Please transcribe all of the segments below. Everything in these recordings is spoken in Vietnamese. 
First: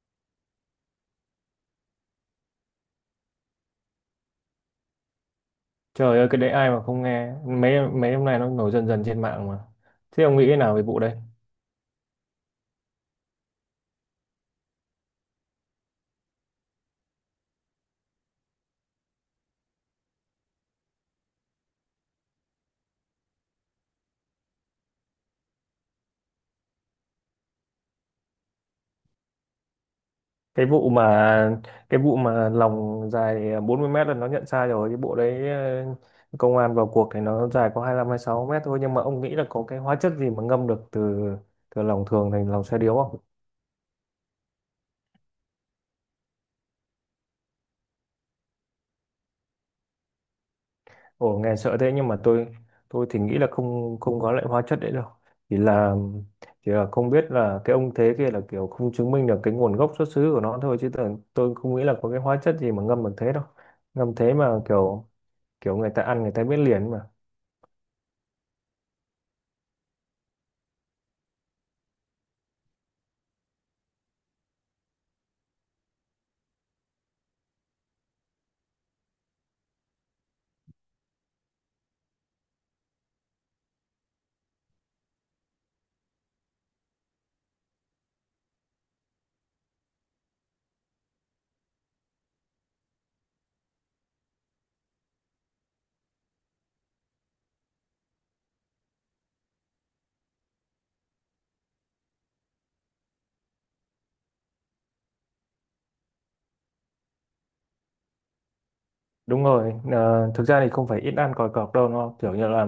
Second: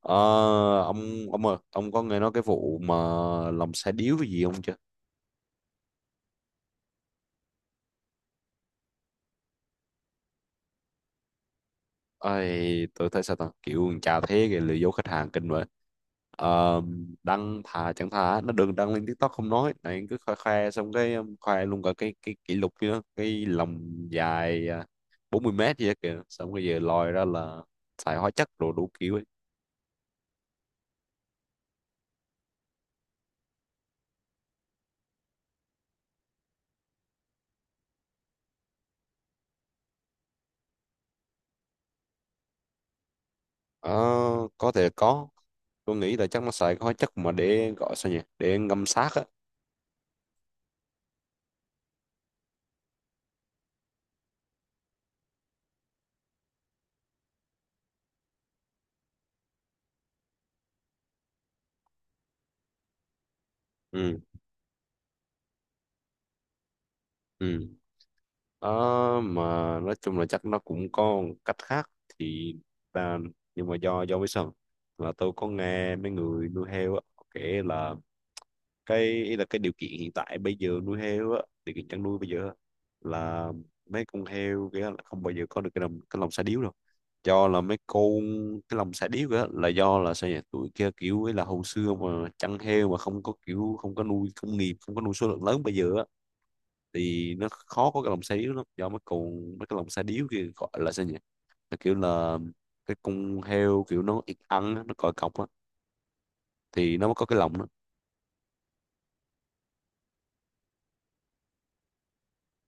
Ờ, ông ông ơi, ông có nghe nói cái vụ mà lòng xe điếu cái gì không chưa? Trời ơi, cái đấy ai mà không nghe. Mấy mấy hôm nay nó nổi dần dần trên mạng mà. Thế ông nghĩ thế nào về vụ đấy? Ai, tôi thấy sao ta kiểu con chà thế kìa lừa dối khách hàng kinh vậy. Ờ, đăng thà chẳng thà nó đừng đăng lên TikTok, không nói này cứ khoe khoe xong cái, khoe luôn cả cái kỷ lục kia, cái lòng dài à, 40 m gì đó kìa, xong bây giờ lòi ra là xài hóa chất rồi đủ kiểu ấy. Cái vụ mà cái vụ mà lòng dài à, 40 mét là nó nhận sai rồi. Cái bộ đấy, công an vào cuộc thì nó dài có 25 sáu mét thôi, nhưng mà ông nghĩ là có cái hóa chất gì mà ngâm được từ từ lòng thường thành lòng xe điếu? Ờ, có thể có, tôi nghĩ là chắc nó xài cái hóa chất mà để gọi sao nhỉ, để ngâm xác á. Ồ, nghe sợ thế. Nhưng mà tôi thì nghĩ là không không có loại hóa chất đấy đâu. Chỉ là chỉ là không biết là cái ông thế kia là kiểu không chứng minh được cái nguồn gốc xuất xứ của nó thôi, chứ tôi không nghĩ là có cái hóa chất gì mà ngâm bằng thế đâu. Ngâm Ừ, thế mà kiểu kiểu người ta ăn người ta biết liền mà. ừ. Ờ, mà nói chung là chắc nó cũng có một cách khác thì ta, nhưng mà do với sao là tôi có nghe mấy người nuôi heo á họ kể là cái ý là cái điều kiện hiện tại bây giờ nuôi heo á, điều kiện chăn nuôi bây giờ á, là mấy con heo kia là không bao giờ có được cái lòng sa điếu đâu, do là mấy con cái lòng sa điếu á là do là sao nhỉ, tụi kia kiểu ấy là hồi xưa mà chăn heo mà không có kiểu không có nuôi công nghiệp, không có nuôi số lượng lớn bây giờ á, thì nó khó có cái lồng xe điếu lắm, do mấy con mấy cái lồng xe điếu kia gọi là sao nhỉ, là kiểu là cái con heo kiểu nó ít ăn á, nó còi cọc á thì nó mới có cái lồng đó. Đúng rồi, thực ra thì không phải ít ăn còi cọc đâu, nó kiểu như là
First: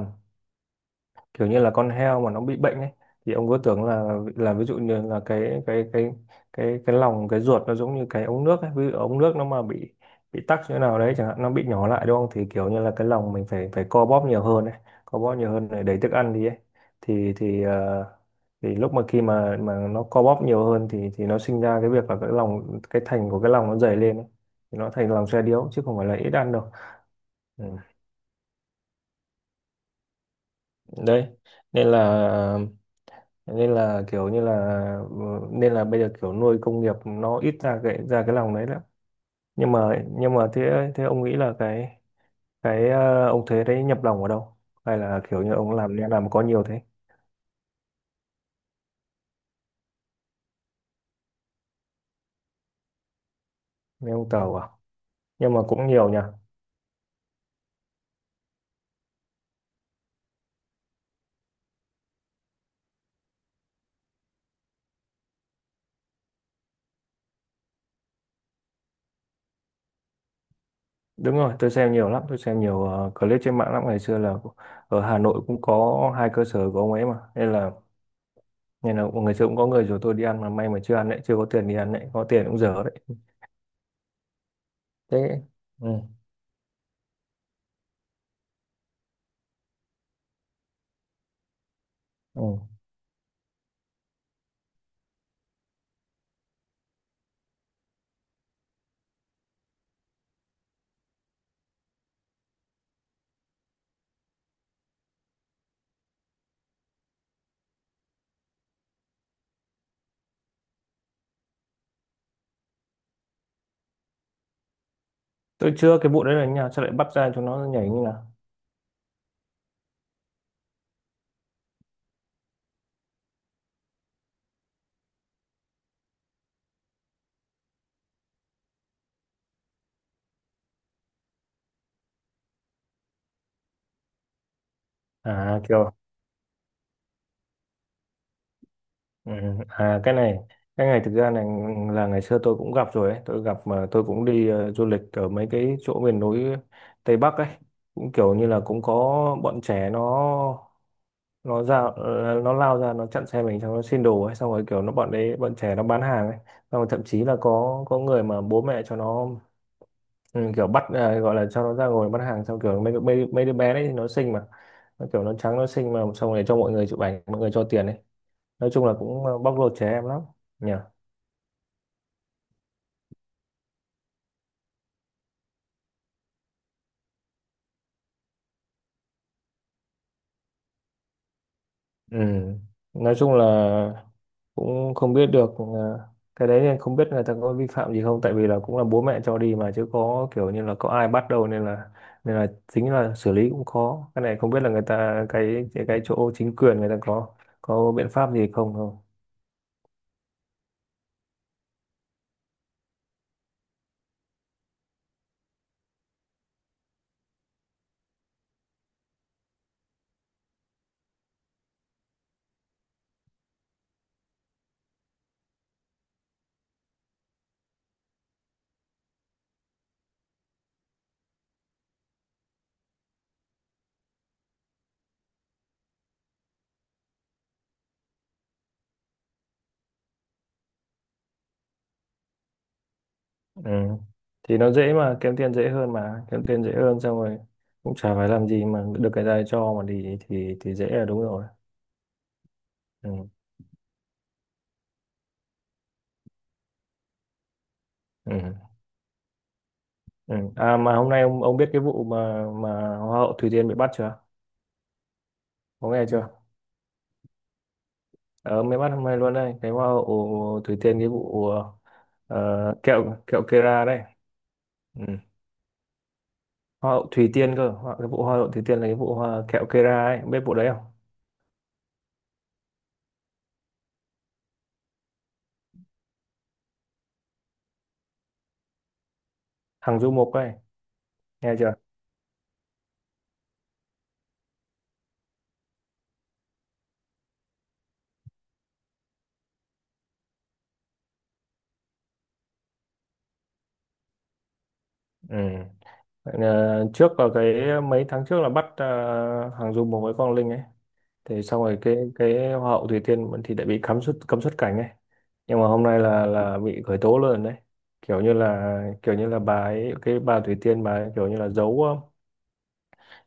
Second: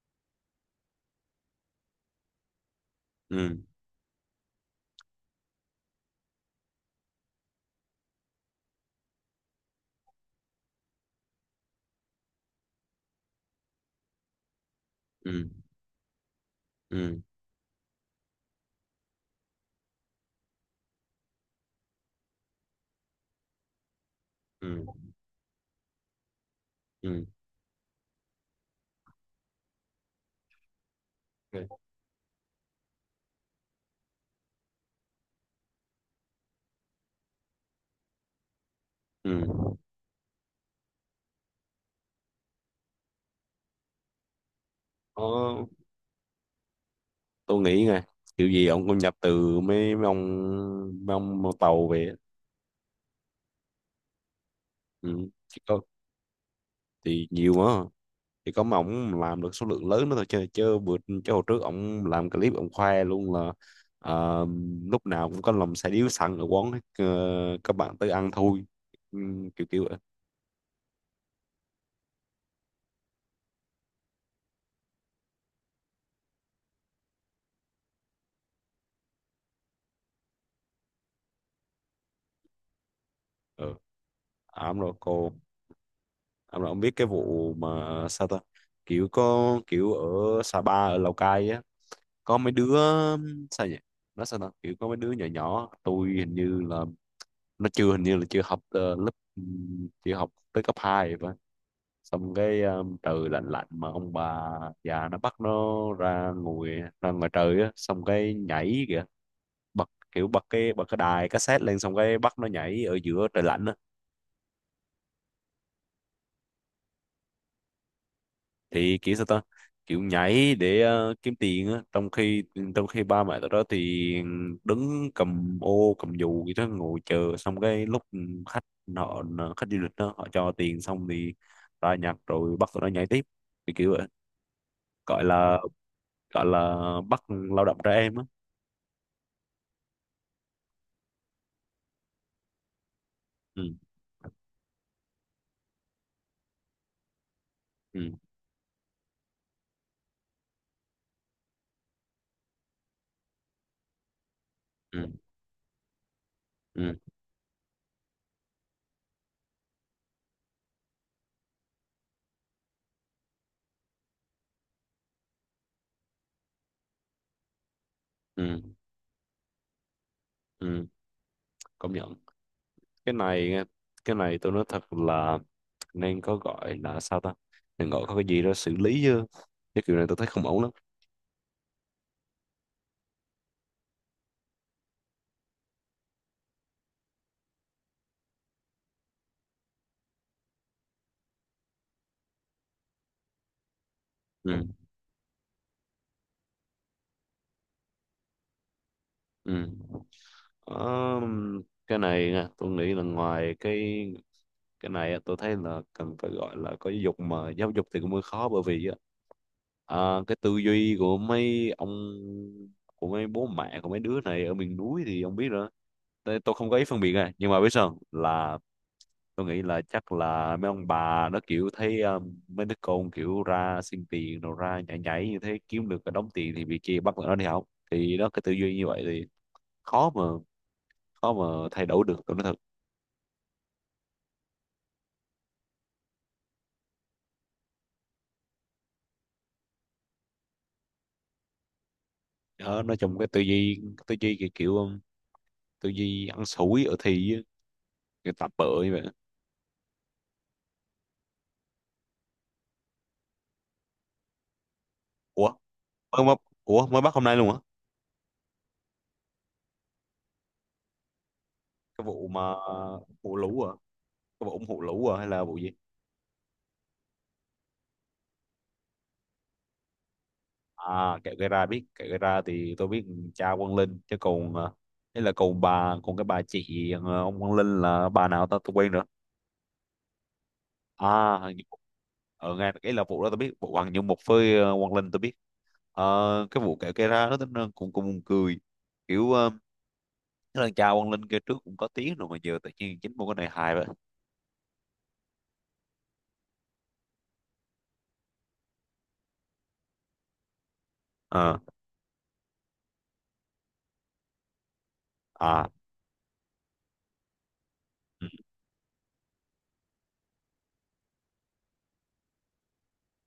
kiểu như là con heo mà nó bị bệnh ấy, thì ông Ừ. cứ tưởng là ví dụ như là cái lòng cái ruột nó giống như cái ống nước ấy. Ví dụ ống nước nó mà bị tắc chỗ nào đấy chẳng hạn, nó bị nhỏ lại đúng không, thì kiểu như là cái lòng mình phải phải co bóp nhiều hơn ấy, co bóp Ừ. nhiều hơn để đẩy thức ăn đi ấy. Ừ. Thì thì ờ, thì lúc mà khi mà nó co bóp nhiều hơn thì nó sinh ra cái việc là cái lòng cái thành của cái lòng nó dày lên ấy. Thì Ừ. nó thành lòng xe điếu, chứ không phải là ít ăn đâu. Ừ. Ừ. Đấy, Ok. nên là nên là kiểu như là, ừ, nên là bây giờ kiểu nuôi công nghiệp nó ít ra cái lòng đấy lắm. Ừ. Nhưng mà thế thế ông nghĩ là cái ông thế đấy nhập lòng ở đâu, hay là Ờ, kiểu như ông làm có nhiều thế? tôi nghĩ nè, kiểu gì ông cũng nhập từ mấy mấy ông tàu về á. Nên ông tàu à? Ừ. Nhưng Chỉ mà có cũng nhiều nhỉ. thì nhiều mà, thì có mà ổng làm được số lượng lớn nữa thôi chứ, chứ bữa, chứ hồi trước ổng làm clip ổng khoe luôn là ờ, lúc nào cũng có lòng xài điếu xăng ở quán hết, các bạn tới ăn thôi, ừ, kiểu kiểu vậy. Đúng rồi, tôi xem nhiều lắm, tôi xem nhiều clip trên mạng lắm. Ngày xưa là ở Hà Nội cũng có hai cơ sở của ông ấy mà, nên là ngày xưa cũng có người rủ tôi đi ăn, mà may mà chưa ăn đấy, chưa có tiền đi ăn đấy, có tiền cũng dở đấy. Ừ. À, ổng rồi cô, Thế. Ừ. ổng rồi ổng biết cái vụ mà sao ta, kiểu có kiểu ở Sapa ở Lào Cai á, có mấy Ừ. đứa sao nhỉ, nó sao ta kiểu có mấy đứa nhỏ nhỏ tôi hình như là nó chưa hình như là chưa học lớp, ừ, chưa học tới cấp hai vậy, xong cái, trời lạnh lạnh mà ông bà già nó bắt nó ra ngồi, ra ngoài trời á xong cái nhảy kìa, bật kiểu bật cái đài cassette lên xong cái bắt nó nhảy ở giữa trời lạnh á. Tôi chưa, cái vụ đấy là như nào, sao lại bắt ra chúng nó nhảy như nào? Thì kiểu sao ta, kiểu nhảy để kiếm tiền á, trong khi ba mẹ tụi đó thì đứng cầm ô cầm dù gì đó ngồi chờ, xong cái lúc khách, họ, khách du lịch đó họ cho tiền xong thì ra nhặt rồi bắt tụi nó nhảy tiếp, thì kiểu vậy, gọi là, À, kiểu. gọi là bắt lao động trẻ em á. Ừ. À, cái này thực ra này, là ngày xưa tôi cũng gặp rồi ấy. Tôi gặp Ừ. mà tôi cũng đi du lịch ở mấy cái chỗ miền núi Tây Bắc ấy. Ừ. Cũng kiểu như là cũng có bọn trẻ nó ra, nó lao ra nó chặn xe mình, xong nó xin đồ ấy. Xong rồi kiểu nó bọn Ừ. đấy bọn trẻ nó bán hàng ấy, xong rồi Ừ. thậm chí là có người mà bố mẹ cho nó, ừ, kiểu bắt à, gọi là cho nó ra ngồi bắt hàng. Xong kiểu mấy đứa bé đấy thì nó xinh mà, nó kiểu nó trắng nó xinh mà, xong rồi cho mọi người chụp ảnh, mọi người cho tiền ấy. Ừ. Nói chung là cũng à, bóc lột trẻ em lắm nhỉ. Ừ, công nhận. Cái này, cái này tôi nói thật là nên có gọi là sao ta, nên gọi có cái gì đó xử lý chứ, cái kiểu này tôi thấy không ổn lắm. Ừ. Nói chung là cũng không biết được à, cái đấy. Nên không biết người ta có vi phạm gì không, tại vì là cũng là bố mẹ cho đi mà, chứ có kiểu như là có ai bắt đâu. Nên là chính là xử lý cũng khó. Cái này không biết Ừ. là người ta cái chỗ chính quyền người ta có biện pháp gì không không. Ừ. Ờ, cái này nha, tôi nghĩ là ngoài cái này á, tôi thấy là cần phải gọi là có giáo dục, mà giáo dục thì cũng hơi khó bởi vì á, à, cái tư duy của mấy ông, của mấy bố mẹ của mấy đứa này ở miền núi thì ông biết rồi. Tôi không có ý phân biệt này nhưng mà biết sao không? Là tôi nghĩ là chắc là mấy ông bà nó kiểu thấy mấy đứa con kiểu ra xin tiền rồi ra nhảy nhảy như thế kiếm được cái đống tiền thì bị kia bắt tụi nó đi học, thì nó cái tư duy như vậy thì khó mà, khó mà thay đổi được, tôi nói thật. Ừ. Thì nó dễ mà, kiếm tiền dễ hơn mà, kiếm tiền dễ hơn, xong rồi cũng chả phải làm gì mà được, cái này cho mà đi thì dễ là đúng rồi. Đó, nó trong cái Ừ. tư duy, tư duy kiểu, kiểu, tư duy ăn xủi ở thi á, cái tập Ừ. bợ như vậy. Ừ. À mà hôm nay ông biết cái vụ mà hoa hậu Thủy Tiên bị bắt chưa? Ủa Có nghe mới, chưa? mới, ủa mới bắt hôm nay luôn hả? Ờ, mới bắt hôm nay luôn đây, cái hoa hậu Thủy Tiên, cái vụ Cái vụ mà, ờ, kẹo vụ kẹo lũ à, Kera đấy. cái vụ ủng hộ Ừ. lũ à hay là vụ gì? Hoa hậu Thủy Tiên cơ, hoa, cái vụ hoa hậu Thủy Tiên là cái vụ hoa kẹo Kera ấy, biết vụ đấy không? À kẹo gây ra, biết, kẹo gây ra thì tôi biết. Cha Quang Linh chứ còn, à, ấy là còn bà, còn cái bà chị à, ông Quang Linh là bà nào ta tôi quên nữa. Thằng Du Mục ấy, À nghe hình như- chưa? ở ngay cái là vụ đó tôi biết, vụ Hoàng như một với à, Quang Linh tôi biết. Cái vụ kẹo gây ra đó tính ra cũng cũng buồn cười, kiểu, thế là cha Quang Linh kia trước cũng có tiếng rồi mà giờ tự nhiên chính một cái này hài vậy. Ừ. Ờ, trước ở cái mấy tháng trước là bắt hàng Dung cùng với Quang Linh ấy. Thì Ờ. xong rồi cái Hoa hậu Thủy Tiên vẫn thì đã bị cấm xuất cảnh ấy, nhưng mà À. hôm nay là bị khởi tố luôn đấy. kiểu Ừ. như là kiểu như là bà ấy, cái bà Thủy Tiên, bà ấy kiểu như là giấu,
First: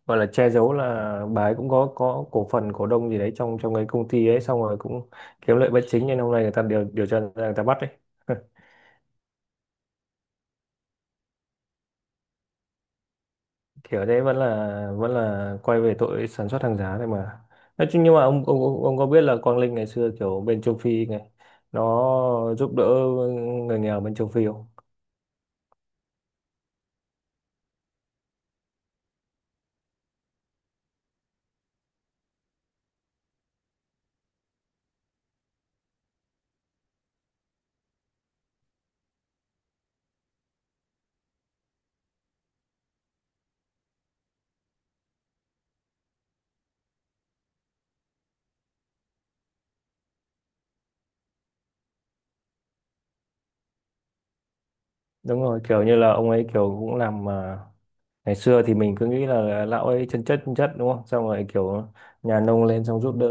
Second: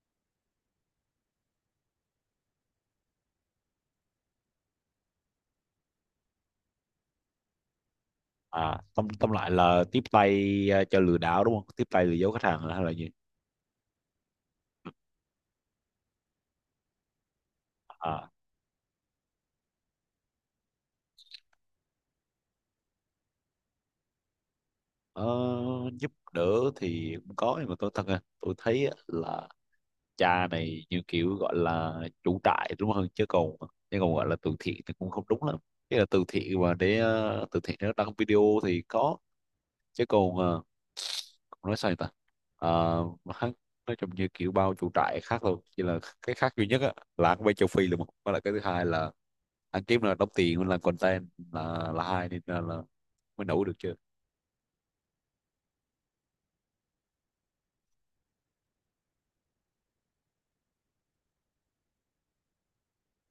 gọi là che giấu, là bà ấy cũng có cổ phần cổ đông gì đấy trong trong cái công ty ấy. Xong rồi cũng kiếm lợi bất chính, nên hôm nay người ta điều điều tra ra người ta bắt ấy. À tóm, tóm lại là tiếp tay, à, cho lừa đảo đúng không, tiếp tay lừa dối khách hàng hay là gì? Kiểu đấy vẫn là quay về tội sản xuất hàng giả này mà. Nói chung, nhưng mà À ông có biết là Quang Linh ngày xưa kiểu bên châu Phi này nó giúp đỡ người nghèo bên châu Phi không? ờ, giúp đỡ thì cũng có nhưng mà tôi thật ra tôi thấy á là cha này như kiểu gọi là chủ trại đúng không, chứ còn, chứ còn gọi là từ thiện thì cũng không đúng lắm. Cái là từ thiện mà để từ thiện nó đăng video thì có, chứ còn còn nói sao vậy ta. Mà hắn nói chung như kiểu bao chủ trại khác thôi, chỉ là cái khác duy nhất á, là hắn quay châu Phi là một, với lại cái thứ hai là hắn kiếm là đóng tiền là content, là hai nên là mới nổi được chưa. Đúng rồi, kiểu như là ông ấy kiểu cũng làm à, ngày xưa thì mình cứ nghĩ là lão ấy chân chất đúng không, xong rồi kiểu nhà nông lên xong giúp đỡ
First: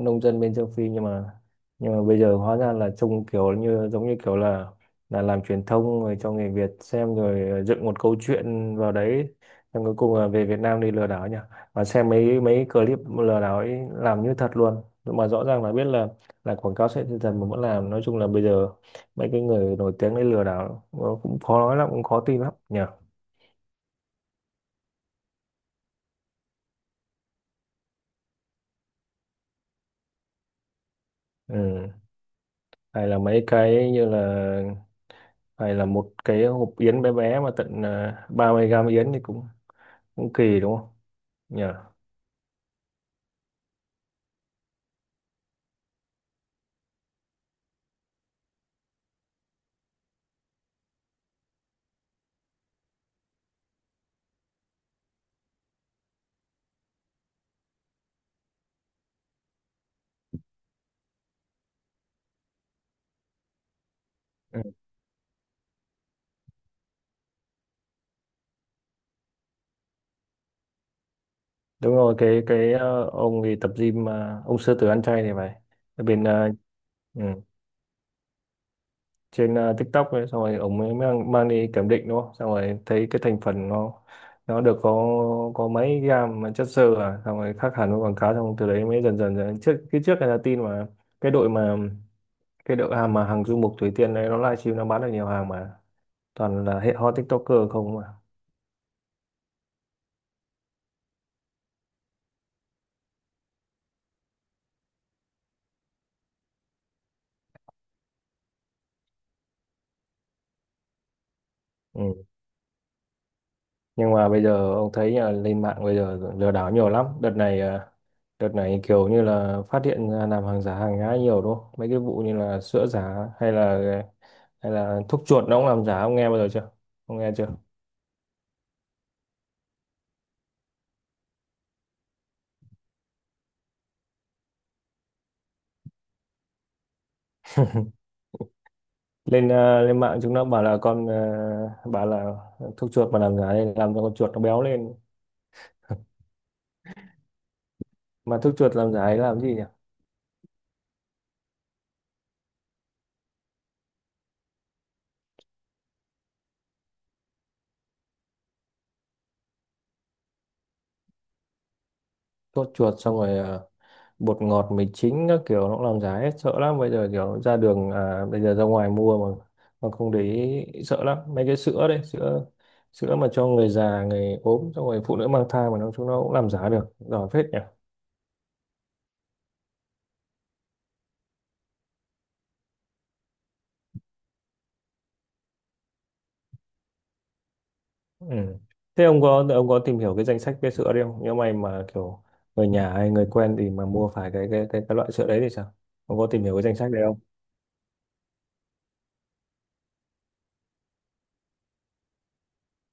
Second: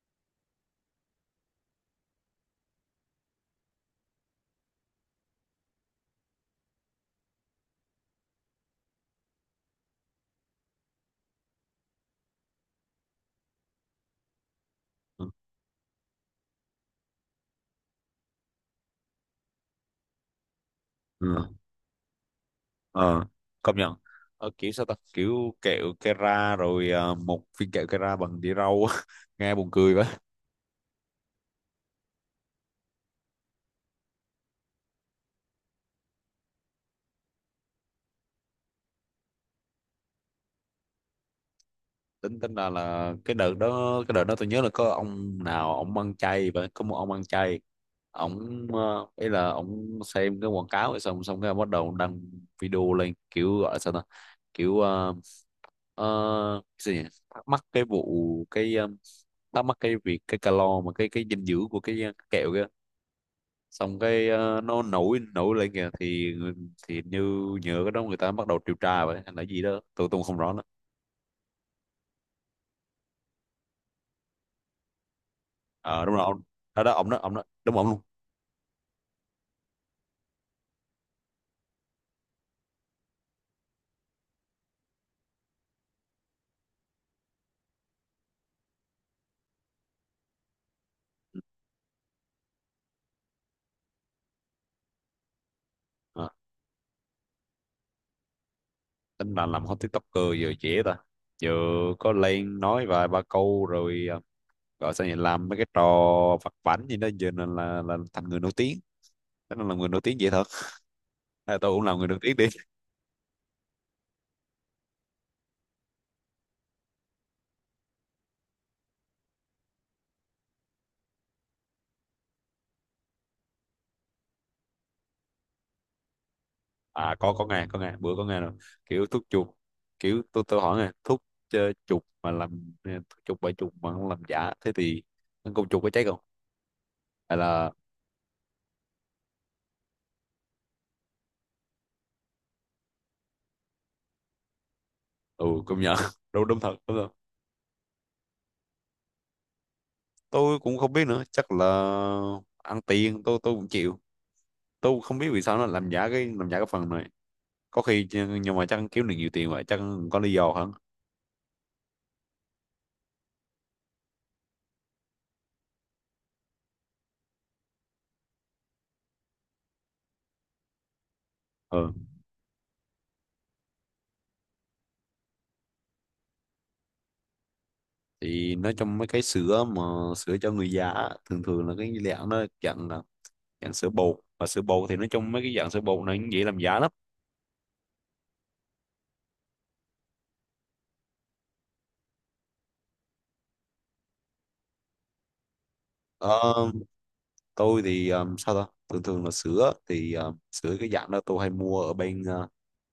nông dân bên châu Phi. Nhưng mà bây giờ hóa ra là trông kiểu như giống như kiểu là làm truyền thông rồi cho người Việt xem, rồi dựng một câu chuyện vào đấy, xong cuối cùng là về Việt Nam đi lừa đảo nhỉ. Mà xem mấy mấy clip lừa đảo ấy làm như thật luôn, Ừ. mà rõ ràng là biết là quảng cáo sẽ dần mà vẫn làm. Nói chung là bây giờ mấy cái người nổi tiếng đấy lừa đảo cũng Ừ. khó nói lắm, cũng khó tin lắm nhỉ. Ờ công nhận. Kiểu sao ta, kiểu kẹo Kera rồi một viên kẹo Kera bằng đĩa rau á. Nghe buồn cười vậy. Ừ. Hay là mấy cái như là hay là một cái hộp yến bé bé mà tận à, 30 gram yến thì cũng cũng kỳ đúng không nhỉ. Tính, tính là cái đợt đó, cái đợt đó tôi nhớ là có ông nào ông ăn chay vậy, có một ông ăn chay. Ông ý là ông xem cái quảng cáo rồi xong xong cái bắt đầu ông đăng video lên kiểu gọi là sao ta, kiểu, cái gì nhỉ? Thắc mắc cái vụ cái thắc mắc cái việc cái calo mà cái dinh dưỡng của cái kẹo kia, xong cái, Ừ. nó nổi nổi lên kìa, thì như nhờ cái đó người ta bắt đầu điều tra vậy hay là gì đó tôi không rõ nữa. Đúng rồi, cái ông thì tập gym mà ông sư tử ăn chay thì phải. Ờ Ở đúng rồi bên ông, đó đó ông đó ừ, ông đó đúng ông luôn. trên TikTok ấy, xong rồi ông ấy mang đi kiểm định đúng không, xong rồi thấy cái thành phần nó được có mấy gram mà chất xơ à, xong rồi khác hẳn với quảng cáo. Xong từ đấy mới dần dần, dần. Trước trước là tin mà cái đội hàng mà hàng du mục Thủy Tiên đấy, nó livestream nó bán được nhiều hàng mà, À, toàn là hệ hot TikToker không mà. tính là làm hot tiktoker giờ dễ ta, giờ có lên nói vài ba câu rồi gọi sao nhỉ làm mấy cái trò vặt vãnh gì đó giờ là thành người nổi tiếng. Thế nên là người nổi tiếng dễ thật, à, tôi cũng làm người nổi Ừ. tiếng. Nhưng mà bây giờ ông thấy là lên mạng bây giờ lừa đảo nhiều lắm đợt này, à, đợt này kiểu như là phát hiện ra làm hàng giả hàng nhái nhiều đúng không. Mấy cái vụ như là sữa giả, hay là thuốc chuột nó cũng làm giả, ông nghe bao giờ chưa? À Ông nghe có chưa? nghe, có nghe bữa có nghe rồi. Kiểu thuốc chuột, kiểu tôi hỏi nè, thuốc ờ, chuột mà làm thuốc chuột bởi chuột mà không làm giả thế thì con chuột có cháy không, hay là? Lên à, lên mạng chúng nó bảo là con à, bảo là thuốc chuột mà làm giả đây làm cho con chuột nó béo lên. Ừ công nhận. Đúng đúng thật, đúng thật. Mà thuốc chuột làm giả ấy làm gì nhỉ? Tôi cũng không biết nữa, chắc là ăn tiền, tôi cũng chịu, tôi cũng không biết vì sao nó làm giả cái, làm giả cái phần này. Có khi chứ- nhưng mà chắc kiếm được nhiều tiền vậy, chắc có lý do hẳn. Sốt chuột, xong rồi bột ngọt mì chính các kiểu nó cũng làm giá hết, sợ lắm. Bây giờ kiểu ra đường à, bây giờ ra ngoài mua mà không để ý sợ lắm. Mấy cái sữa Ừ. đấy, sữa sữa mà cho người già người ốm, xong rồi phụ nữ mang thai, mà nó chúng nó cũng làm giá được giỏi phết nhỉ. Thì nói trong mấy cái sữa mà, sữa cho người già á, thường thường là cái dạng nó dạng là dạng sữa bột, và sữa bột thì nói chung mấy cái dạng sữa bột này cũng dễ làm giả lắm. Ừ. Thế ông có tìm hiểu cái danh sách cái sữa đấy không, nếu mày mà kiểu người nhà hay người quen thì mà mua phải cái cái loại sữa đấy thì sao? Ông có Ờ, tìm hiểu cái danh sách đấy không? tôi thì sao ta thường thường là sữa thì sữa cái dạng đó tôi hay mua ở bên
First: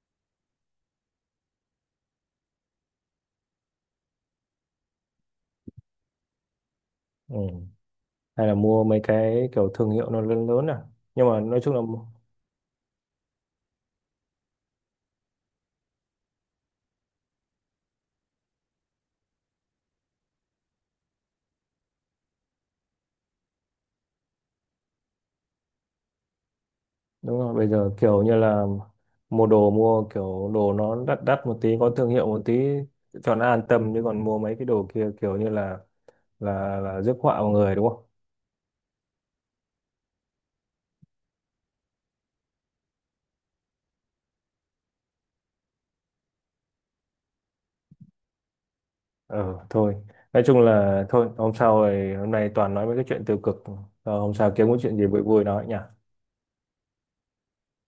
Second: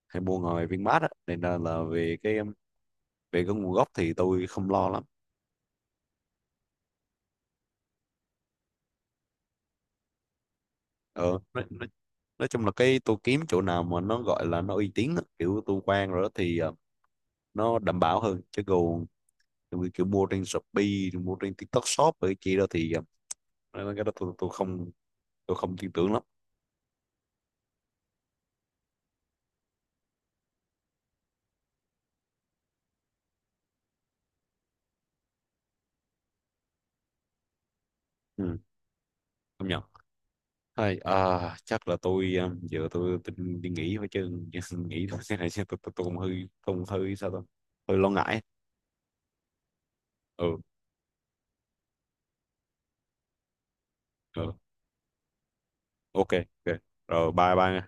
hay mua ngoài Vinmart á, nên là về cái, về cái nguồn gốc thì tôi không lo lắm. Ừ. Hay là mua mấy cái kiểu thương hiệu nó lớn lớn à. Nhưng Ờ, mà nói chung là nói chung là cái tôi kiếm chỗ nào mà nó gọi là nó uy tín á, kiểu tôi quen rồi đó thì nó đảm bảo hơn, chứ còn kiểu, kiểu mua trên Shopee rồi mua trên TikTok Shop rồi cái kia đó thì cái đó tôi không, tôi không tin tưởng lắm. đúng rồi, bây giờ kiểu như là mua đồ mua kiểu đồ nó đắt đắt một tí có thương hiệu một tí cho nó an tâm, chứ còn mua mấy cái đồ kia kiểu như là là rước họa vào người đúng không. Ừ, không nhận. Thôi, à, chắc là tôi giờ tôi đi nghỉ thôi chứ nghỉ thôi thế này chứ tôi cũng hơi không hơi sao tôi hơi lo ngại. Ờ thôi, nói Ừ. chung là thôi hôm sau rồi, hôm nay toàn nói mấy cái chuyện tiêu cực. Ờ, hôm sau Ừ. kiếm cái chuyện gì vui vui nói nhỉ. Ok. Ok. Rồi bye bye nha.